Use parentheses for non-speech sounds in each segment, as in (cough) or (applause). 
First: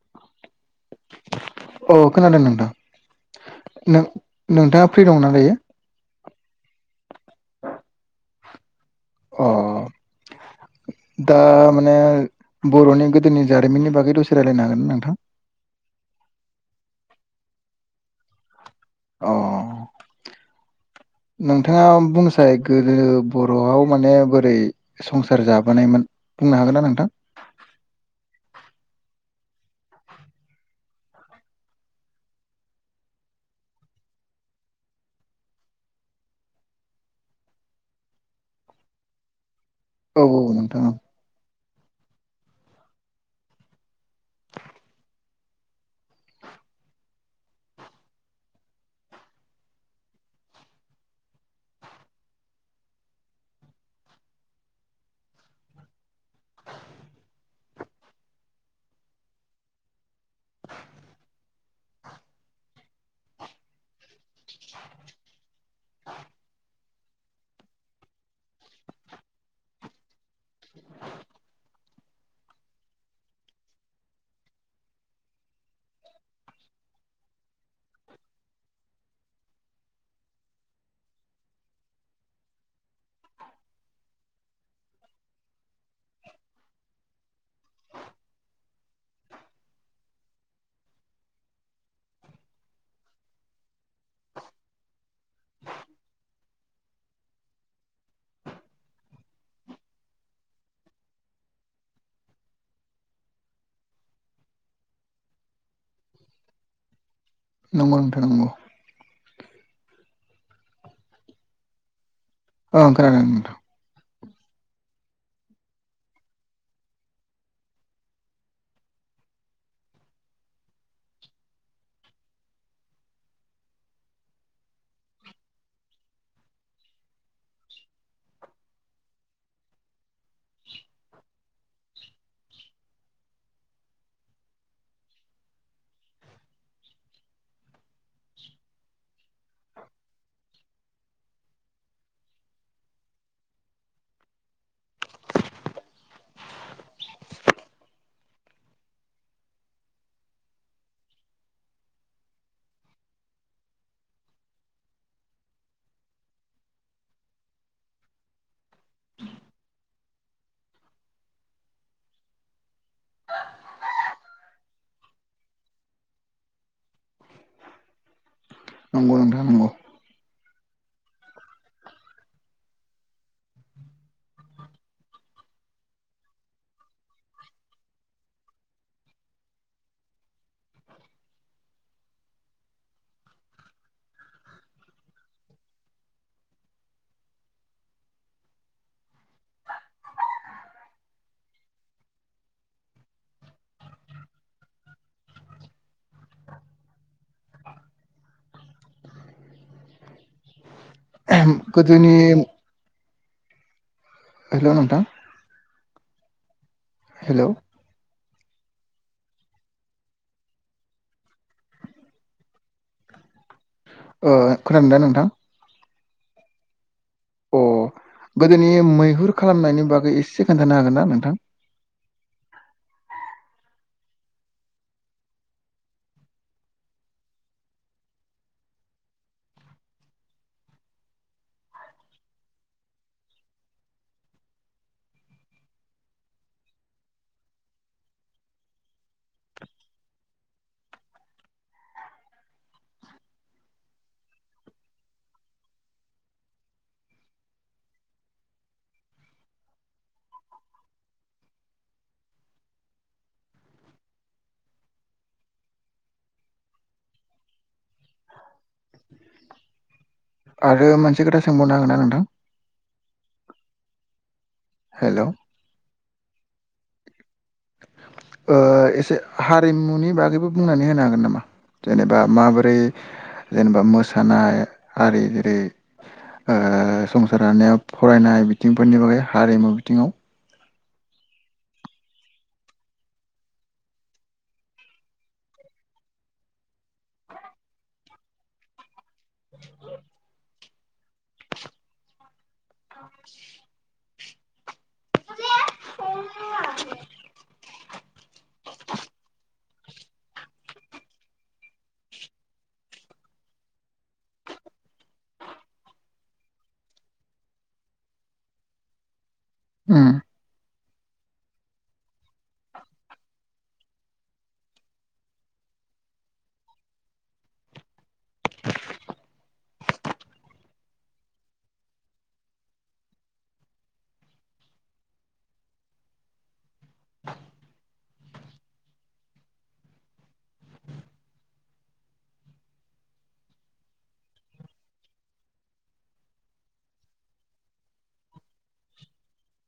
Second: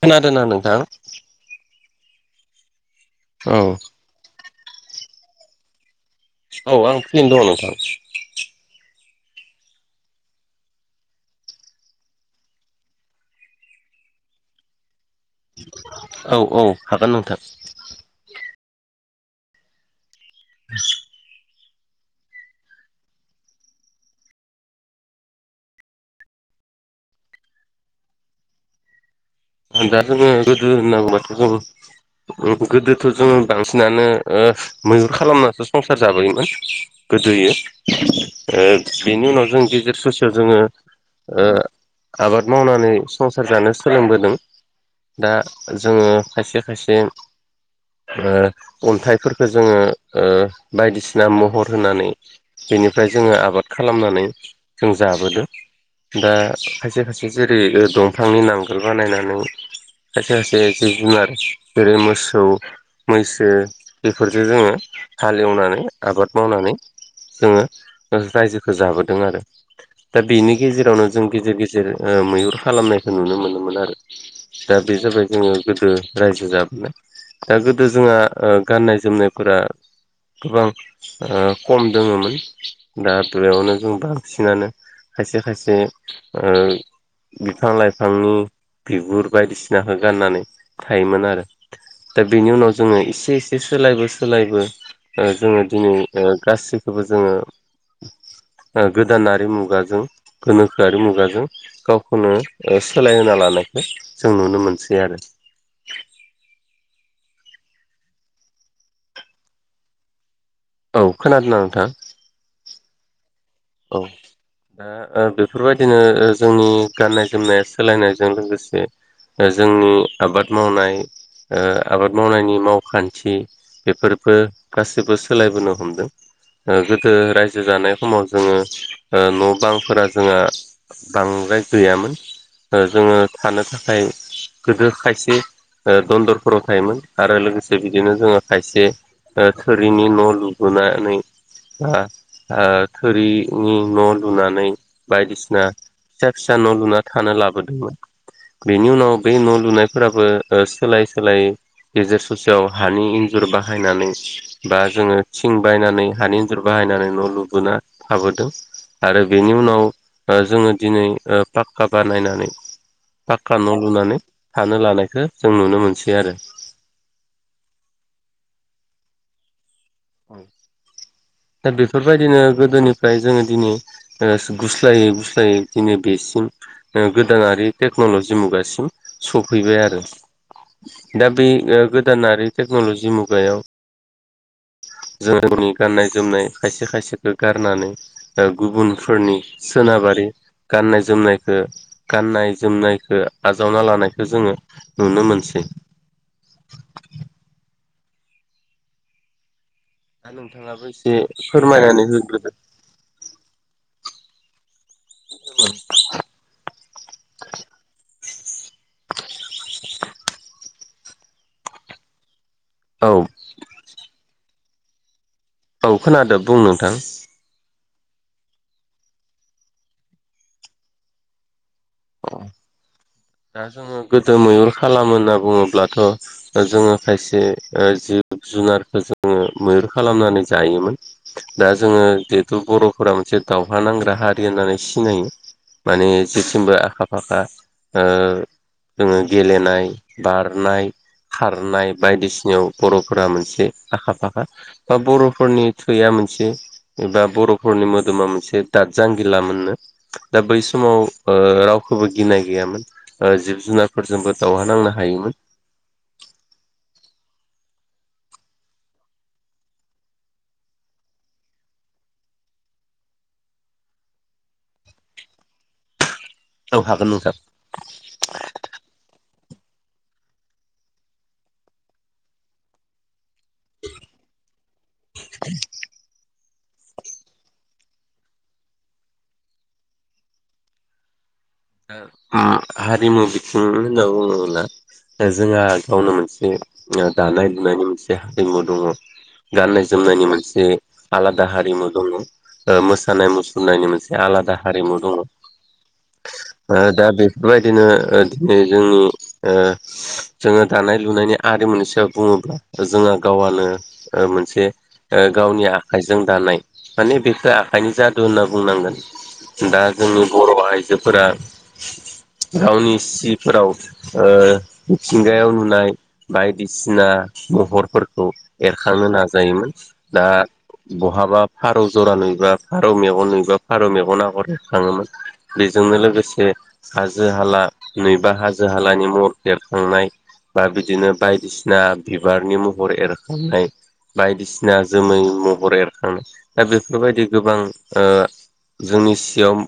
खोनादोंना नोंथां? ओ खोनादों नोंथां। औ नों नोंथाङा फ्रि दंना दायो? औ आं फिरियानो दङ नोंथां। अ दा माने बर'नि गोदोनि जारिमिननि बागै दसे रायलायनो हागोन ना नोंथां? औ औ हागोन नोंथां। अ (inaudible) नोंथाङा बुंसै गोदो बर'आव माने बोरै संसार जाबोनायमोन। नो हागोन ना नोंथां? दा जोंङो गोदो होनबाथ' जों गोदोथ' जोङो बांसिनानो मैहुर खालामनासो संसार जाबोयोमोन गोदोयो ओ बेनि उनाव जों गिदिर औ ससेयाव औ जोङो नोंथां औ ओ आबाद मावनानै संसार जानो सोलोंबोदों। दा जोङो खायसे खायसे अन्थाइफोरखौ जोङो बायदिसिना महर होनानै बेनिफ्राय जोङो आबाद खालामनानै जों जाबोदो। दा खायसे खायसे जेरै ओ दंफांनि नांगोल बानायनानै खायसे खायसे जिब जुनार जेरै मोसौ मैसो बेफोरजो जोङो हालेवनानै आबाद मावनानै जोङो रायजोख जाबोदों आरो। दा बेनि गेजेरावनो जों गेजेर गेजेर ओ मैहुर खालामनायखो नुनो मोनोमोन आरो। दा बे जाबाय जोङो गोदो रायजो जाबोनाय। दा गोदो जोंहा ओ गाननाय जोमनायफोरा गोबां ओ खम दोङोमोन। दा बेयावनो जों बांसिनानो खायसे खायसे ओ बिफां लाइफांनि बिगुर बायदिसिनाखो गाननानै थायोमोन आरो। दा बिनि उनाव जोङो इसे इसे सोलायबो सोलायबो ओ जोङो दिनै ओ गासैखोबो जोङो (inaudible) ओ गोदानारि मुगाजों गोनोखोआरि मुगाजों गावखौनो ओ सोलायहोना लान नायखो जों नुनो मोनसै आरो। नंगौ नोंथां नंगौ। औ खोनादोंना नोंथां? ओं खोनादों नोंथां। औ दा ओ बेफोरबायदिनो ओ जोंनि गाननाय जोमनाया सोलायनायजों लोगोसे दा जोंनि आबाद मावनाय ओ आबाद मावनायनि मावखान्थि बेफोरबो गासैबो सोलायबोनो हमदों। ओ गोदो रायजो जानाय खमाव जोङो ओ न' बांफोरा जोङा बांद्राय गैयामोन। ओ जोङो थानो थाखाय गोदो खायसे ओ दन्दरफोराव थायोमोन आरो लोगोसे बिदिनो जोङो खायसे ओ थोरिनि न लुबोनानै बा ओ थोरिनि न' लुनानै बायदिसिना फिसा फिसा न' लुना थानो लाबोदोंमोन। बेनि उनाव बे न' लुनायफोराबो ओ सोलाय सोलायै गेजेर ससेयाव हानि इन्जुर बाहायनानै बा जोङो थिं बायनानै हानि इन्जुर बा हायनानै न' लुबोना थाबोदों आरो बेनि उनाव बा जोङो दिनै ओ पाक्का बानायनानै पाक्का न' लुनानै थानो लानायखो जों नुनो मोनसै आरो। नंगौ नोंथां नंगौ। (inaudible) दा बेफोर बायदिनो गोदोनिफ्राय जोङो दिनै ओ सु गुस्लायै गुस्लायै दिनै बेस थिं ओ गोदानारि टेक्न'लजि मुगासिम सफैबाय आरो। दा बि ओ गोदानारि टेक्न'लजि मुगायाव (inaudible) जों (inaudible) गाननाय जोमनाय खायसे खायसेखो गारनानै ओ गुबुनफोरनि सोनाबा रि गानाय जोमनायखो गानाय जोमनायखो आजावना लानायखो जोङो नु नुनोमोनसै। (inaudible) दा नोंथाङाबो एसे फोरमायनानै गोदोनि होग्रोदो। हेल' नोंथां। (inaudible) हेल' ओ (inaudible) औ ओ खोनादोंदा नोंथां? औ खोनादो बुं नोंथां। अ गोदोनि मैहुर खालामनायनि बागै एसे खोन्थानो हागोन ना नोंथां? अ दा जोङो गोदो मैुहुर खालामो होनना बुङोब्लाथ' जोङो खायसे ओ जिब जिब जुनारखो जोङो मैहुर खालामनानै जायोमोन दा जोङो जिहेथु बर'फोरा मोन से दावहा नांग्रा हारि होननानै सिनायो माने जेथिंबो आखा फाखा ओ जोङो गेलेनाय बारनाय खारनाय बायदिसिनायाव बर'फोरा मोनसे आखा फाखा बा बर'फोरनि थुया मोनसे एबा बर'फोरनि मोदोमा मोनसे दाद जांगिलामोननो दा बै समाव ओ राव खौबो गिनाय गैयामोन। ओ जिब जुनारफोरजोंबो दावहा नांनो हायोमोन। आरो मोनसे खोथा सोंबावनो हागोन ना नोंथां? हेल' औ हागोन नोंथां। ओ एसे हारिमुनि बागैबो बुंनानै होनो हागोन नामा? जेनेबा माबोरै जेनेबा मोसानाय आरि जेरै ओ संसार जानायाव फरायनाय बिथिंफोरनि बागै हारिमु बिथिङाव। ओ उम हारिमु बिथिं होनना बुङोब्ला। ओ जोंहा गावनो मोनसे ओ दानाय लुनायनि मोनसे हारिमु दङ'। गाननाय जोमनायनि मोनसे आलादा हारिमु दङ। मोसानाय मुसुरनायनि मोनसे आलादा हारिमु दङ। ओ दा बिफोर बायदिनो ओ दिनै ओ जोंनि जोङो दानाय लुनाय बिनि आरिमुनि सायाव बुङोब्ला जोंहा गावआनो ओ मोनसे। ओ गावनि आखाइजों दानाय माने बेखो आखाइनि जादु होनना बुंनांगोन। दा उम जोंनि बर' आइजोफोरा गावनि सिफोराव ओ मिथिंगायाव नुनाय बायदिसिना महरफोरखौ एरखांनो नाजायोमोन दा बहाबा फारौ जरा नुयोबा फारौ मेगन नुयोबा फारौ मेगन आगर थङोमोन बे जोंनो लोगोसे हाजो हाला नैबा हाजो हालानि महरखौ एरखांनाय बा बिदिनो बायदिसिना बिबारनि महर एरखांनाय। बायदिसिना जोमै महर एरखांनाय दा बेफोरबायदि गोबां। जोंनि सियाव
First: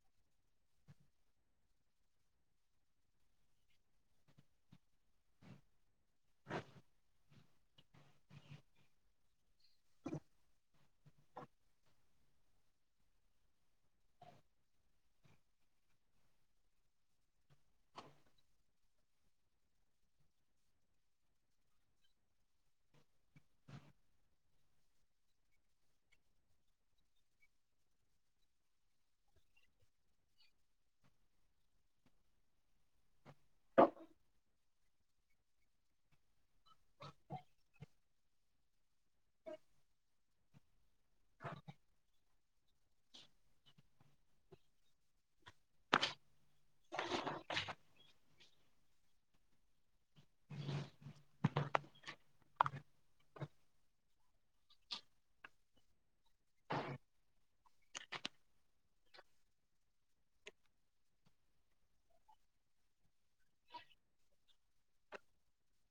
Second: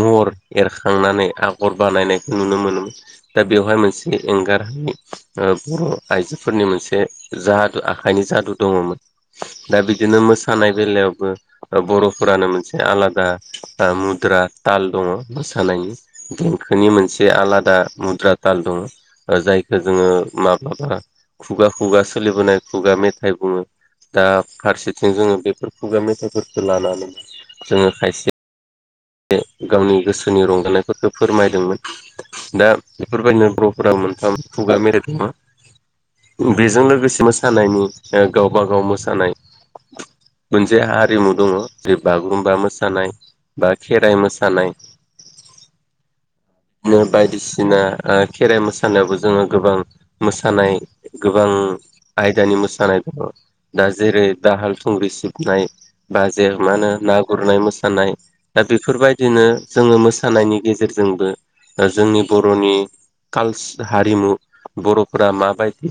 महर एरखांनानै आगर बानायनायखौ नुनो मोनोमोन दा बेवहाय मोनसे एंगारहाय। बर' आइजोफोरनि मोनसे जादु आखाइनि जादु दङमोन। दा बिदिनो मोसानाय बेलायावबो बर'फोरानो मोनसे आलादा मुदा ताल दङ। मोसानायनि देंखोनि मोनसे आलादा मुद्रा ताल दङ जायखौ जोङो। माब्लाबा खुगा खुगा सोलिबोनाय खुगा मेथाइ बुङो दा फारसेथिं जोङो बेफोर खुगा मेथाइफोरखौ लानानै जोङो खायसे। गावनि गोसोआव जोंनि रंजानायफोरखौ फोरमायदोंमोन दा बेफोरबायदिनो बर'फोरा मोनथाम खुगा मेथाइ (inaudible) बेजों लोगोसे मोसानायनि गावबा गाव मोस मोनसे हारिमु दङ जे बागुरुम्बा मो सानाय बा खेराइ मोसानाय (inaudible) बायदिसिना खेराइ मोसानायावबो जोङो गोबां मोसानाय गोबां आयदानि मोसानाय दङ दा जेरै दाहाल थुंग्रि सिबनाय। बा जे मा होनो ना गुरनाय मोसानाय दा बेफोरबायदिनो जोङो मोसानायनि गेजेरजोंबो जोंनि बर'नि कालस हारिमु बर'फोरा मा बायदि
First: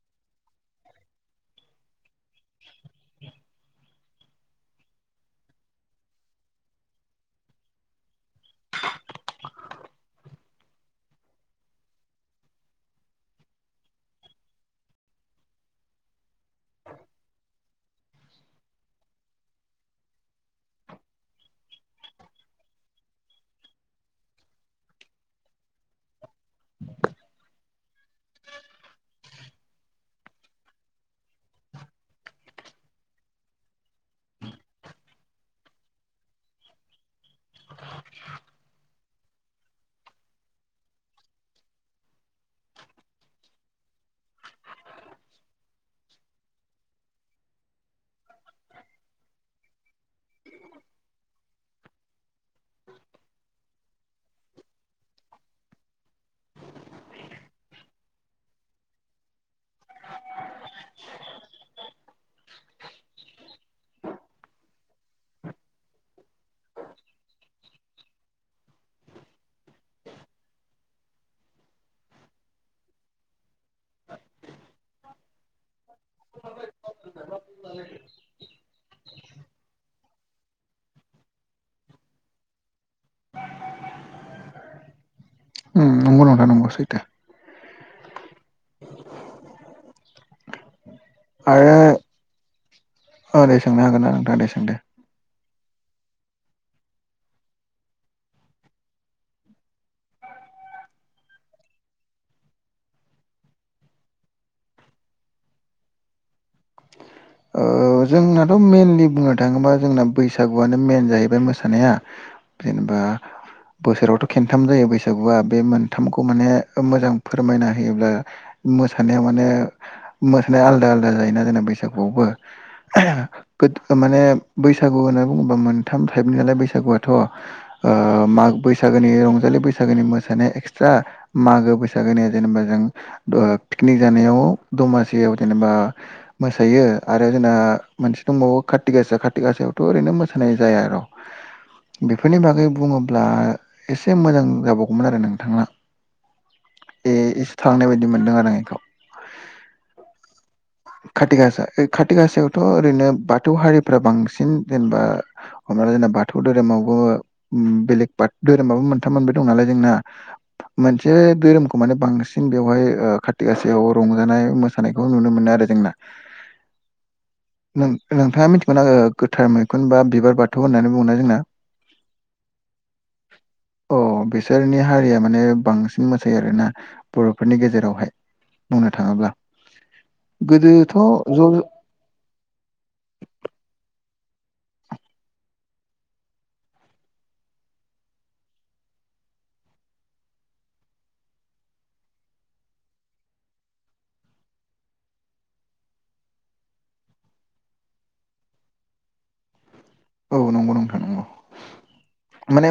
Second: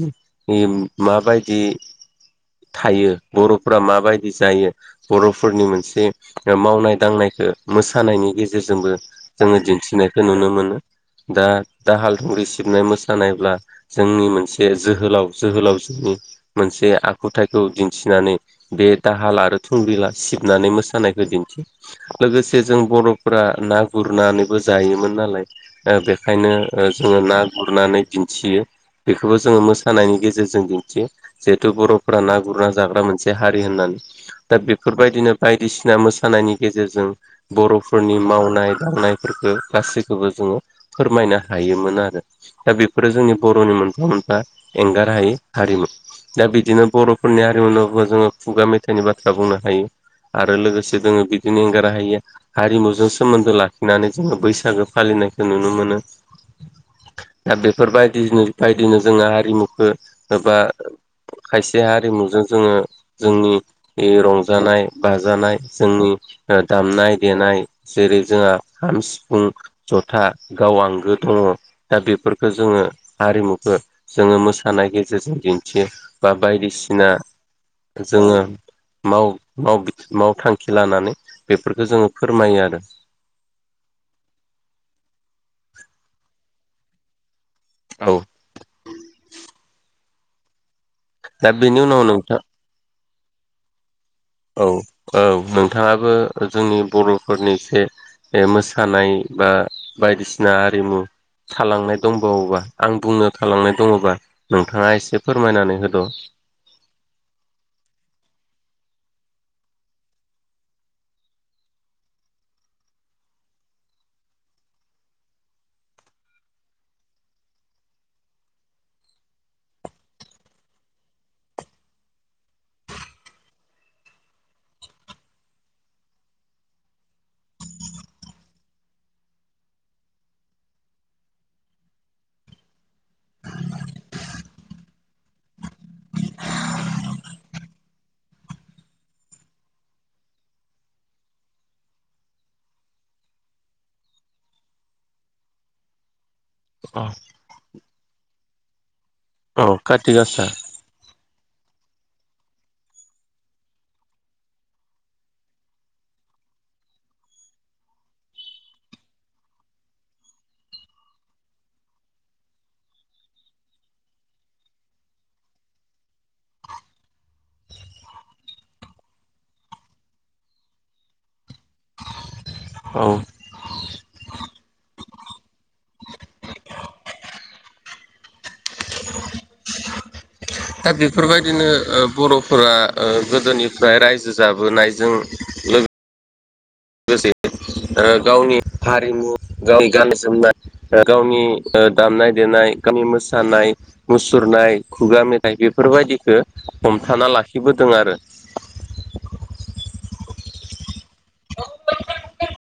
मा बायदि थायो बर'फोरा माबायदि जायो बर'फोरनि मोनसे ओ मावनाय दांनाय खो मोसानायनि गेजेरजोंबो जोङो दिन्थिनायखो नुनो मोनो। दा दाहाल दुंग्रि सिबनाय मोसानायब्ला जोंनि मोनसे जोहोलाव जोहोलाव जोनि नि मोनसे आखुथायखौ दिन्थिनानै बे दाहाल आरो थुंग्रि ला सिबनानै मोसानाय खो दिन्थि लोगोसे जों बर' फोरा ना गुरनानैबो जायोमोन नालाय ओ बेखायनो ओ जोङो ना गुरनानै दिन थियो। बेखोबो जोङो मोसानायनि गेजेरजों दिन्थियो जिहेथु बर'फोरा ना गुरना जाग्रा मोनसे हारि होनना दा बेफोरबायदिनो बायदिसिना मोसानायनि गेजेरजों बर' नि मावनाय दांनायफोरखो गासिखोबो जोङो फोरमायनो हायोमोन आरो। दा बेफोर ओ जोंनि बर'नि मोनफा मोनफा एंगार हायै हारिमु। दा बिदिनो बर'फोरनि हारि (unintelligible) जोङो खुगा मेथाइनि बाथ्रा बुंनो हायो। आरो लोगोसे जोङो बिदिनो एंगार हायिया हारिमुजों सोमोन्दो लाख खिनानै जोङो बैसागो फालिनायखो नुनो मोनो। दा बेफोरबायदिनि बायदिनो जोङो हारिमुखो ओबा खायसे हारिमुजों जोङो जोंनि इ रंजानाय बाजानाय जोंनि ओ दामनाय देनाय जेरै जोंहा खाम, सिफुं, जथा गाव आंगो दङ दा बे फोरखो जोङो आरिमुखो जोङो मोसानाय गेजेरजों दिन थियो बा बायदिसिना जोङो माव-माव बि मावथांखि लानानै बेफोरखो जोङो फोरमायो आरो। उम नंगौ नोंथां नंगौ सैथो। औ। दा बिनि उनाव नोंथा औ दे सोंनो हागोन ना नों औ औ नोंथाङाबो जोंनि बर'फोरनि एसे जे मोसानाय बा बायदिसिना आरिमु थालांनाय दंबावोबा आं बुंनो थालांनाय दङबा नोंथाङा एसे फोरमायनानै होद'। ओ ओ जोंनाथ' मेनलि बुंनो थाङोबा जोंना बैसागुआनो मेन जाहैबाय मोसानाया। जेनेबा बोसोरावथ' खेनथाम जायो बैसागुआ। बे मोनथामखौ माने मोजां फोरमायना होयोब्ला मोसानायाव माने मोसानाया आलदा आलदा जायोना जोंना बैसागुआवबो गोद ओ माने बैसागु होनना बुङोबा मोनथाम टाइपनि नालाय बैसागुथ'। ओ माग बैसागोनि रंजालि बैसागोनि मोसानाया एक्सट्रा मागो बैसागोनिया जेनेबा जों ओ पिकनिक जानायाव दमासियाव जेनेबा मोसायो आरो जोना मोनसे दंबावो काटिग गासा काटिग गासायावथ' ओरैनो मोसानाय जाया र'। बेफोरनि बागै बुङोब्ला एसे मोजां जाबावगौमोन आरो नोंथांआ। ए एसे थालांनाय बायदि मोनदों आरो आं एखौ। औ काथिग आसा। खाथि गासा खाथि गासायावथ' ओरैनो बाथौ हारिफ्रा बांसिन जेनेबा हमना ला जोंना बाथौ धोरोमावबो उम बेलेग बाथ धोरोमाबो मोनथाम मोनब्रै दं नालाय जोंना। मोनसे धोरोमखौ माने बांसिन बेवहाय ओ खाथि गासायाव रंजानाय मोसानायखौ नुनो मोनो। आरो जोंना। नों नोंथाङा मिनथिगौना ओ गोथार मैखुन बा बिबार बाथौ होननानै बुङोना जोंना (inaudible) औ। अ बेसोरनि हारिया माने बांसिन मोसायो आरोना बर'फोरनि गेजेरावहाय। बुंनो थाङोब्ला दा गोदोथ' ज' बेफोरबायदिनो ज' बर' फोरा गोदोनिफ्राय रायजो जाबोनायजों लोगो गावनि हारिमु गावनि गाननाय जोमनाय गावनि दामनाय देनाय गामि मोसानाय मुसुरनाय खुगा मेथाइ बेफोरबायदिखौ हमथाना लाखिबो बोदों आरो (inaudible) औ नंगौ नोंथां नंगौ माने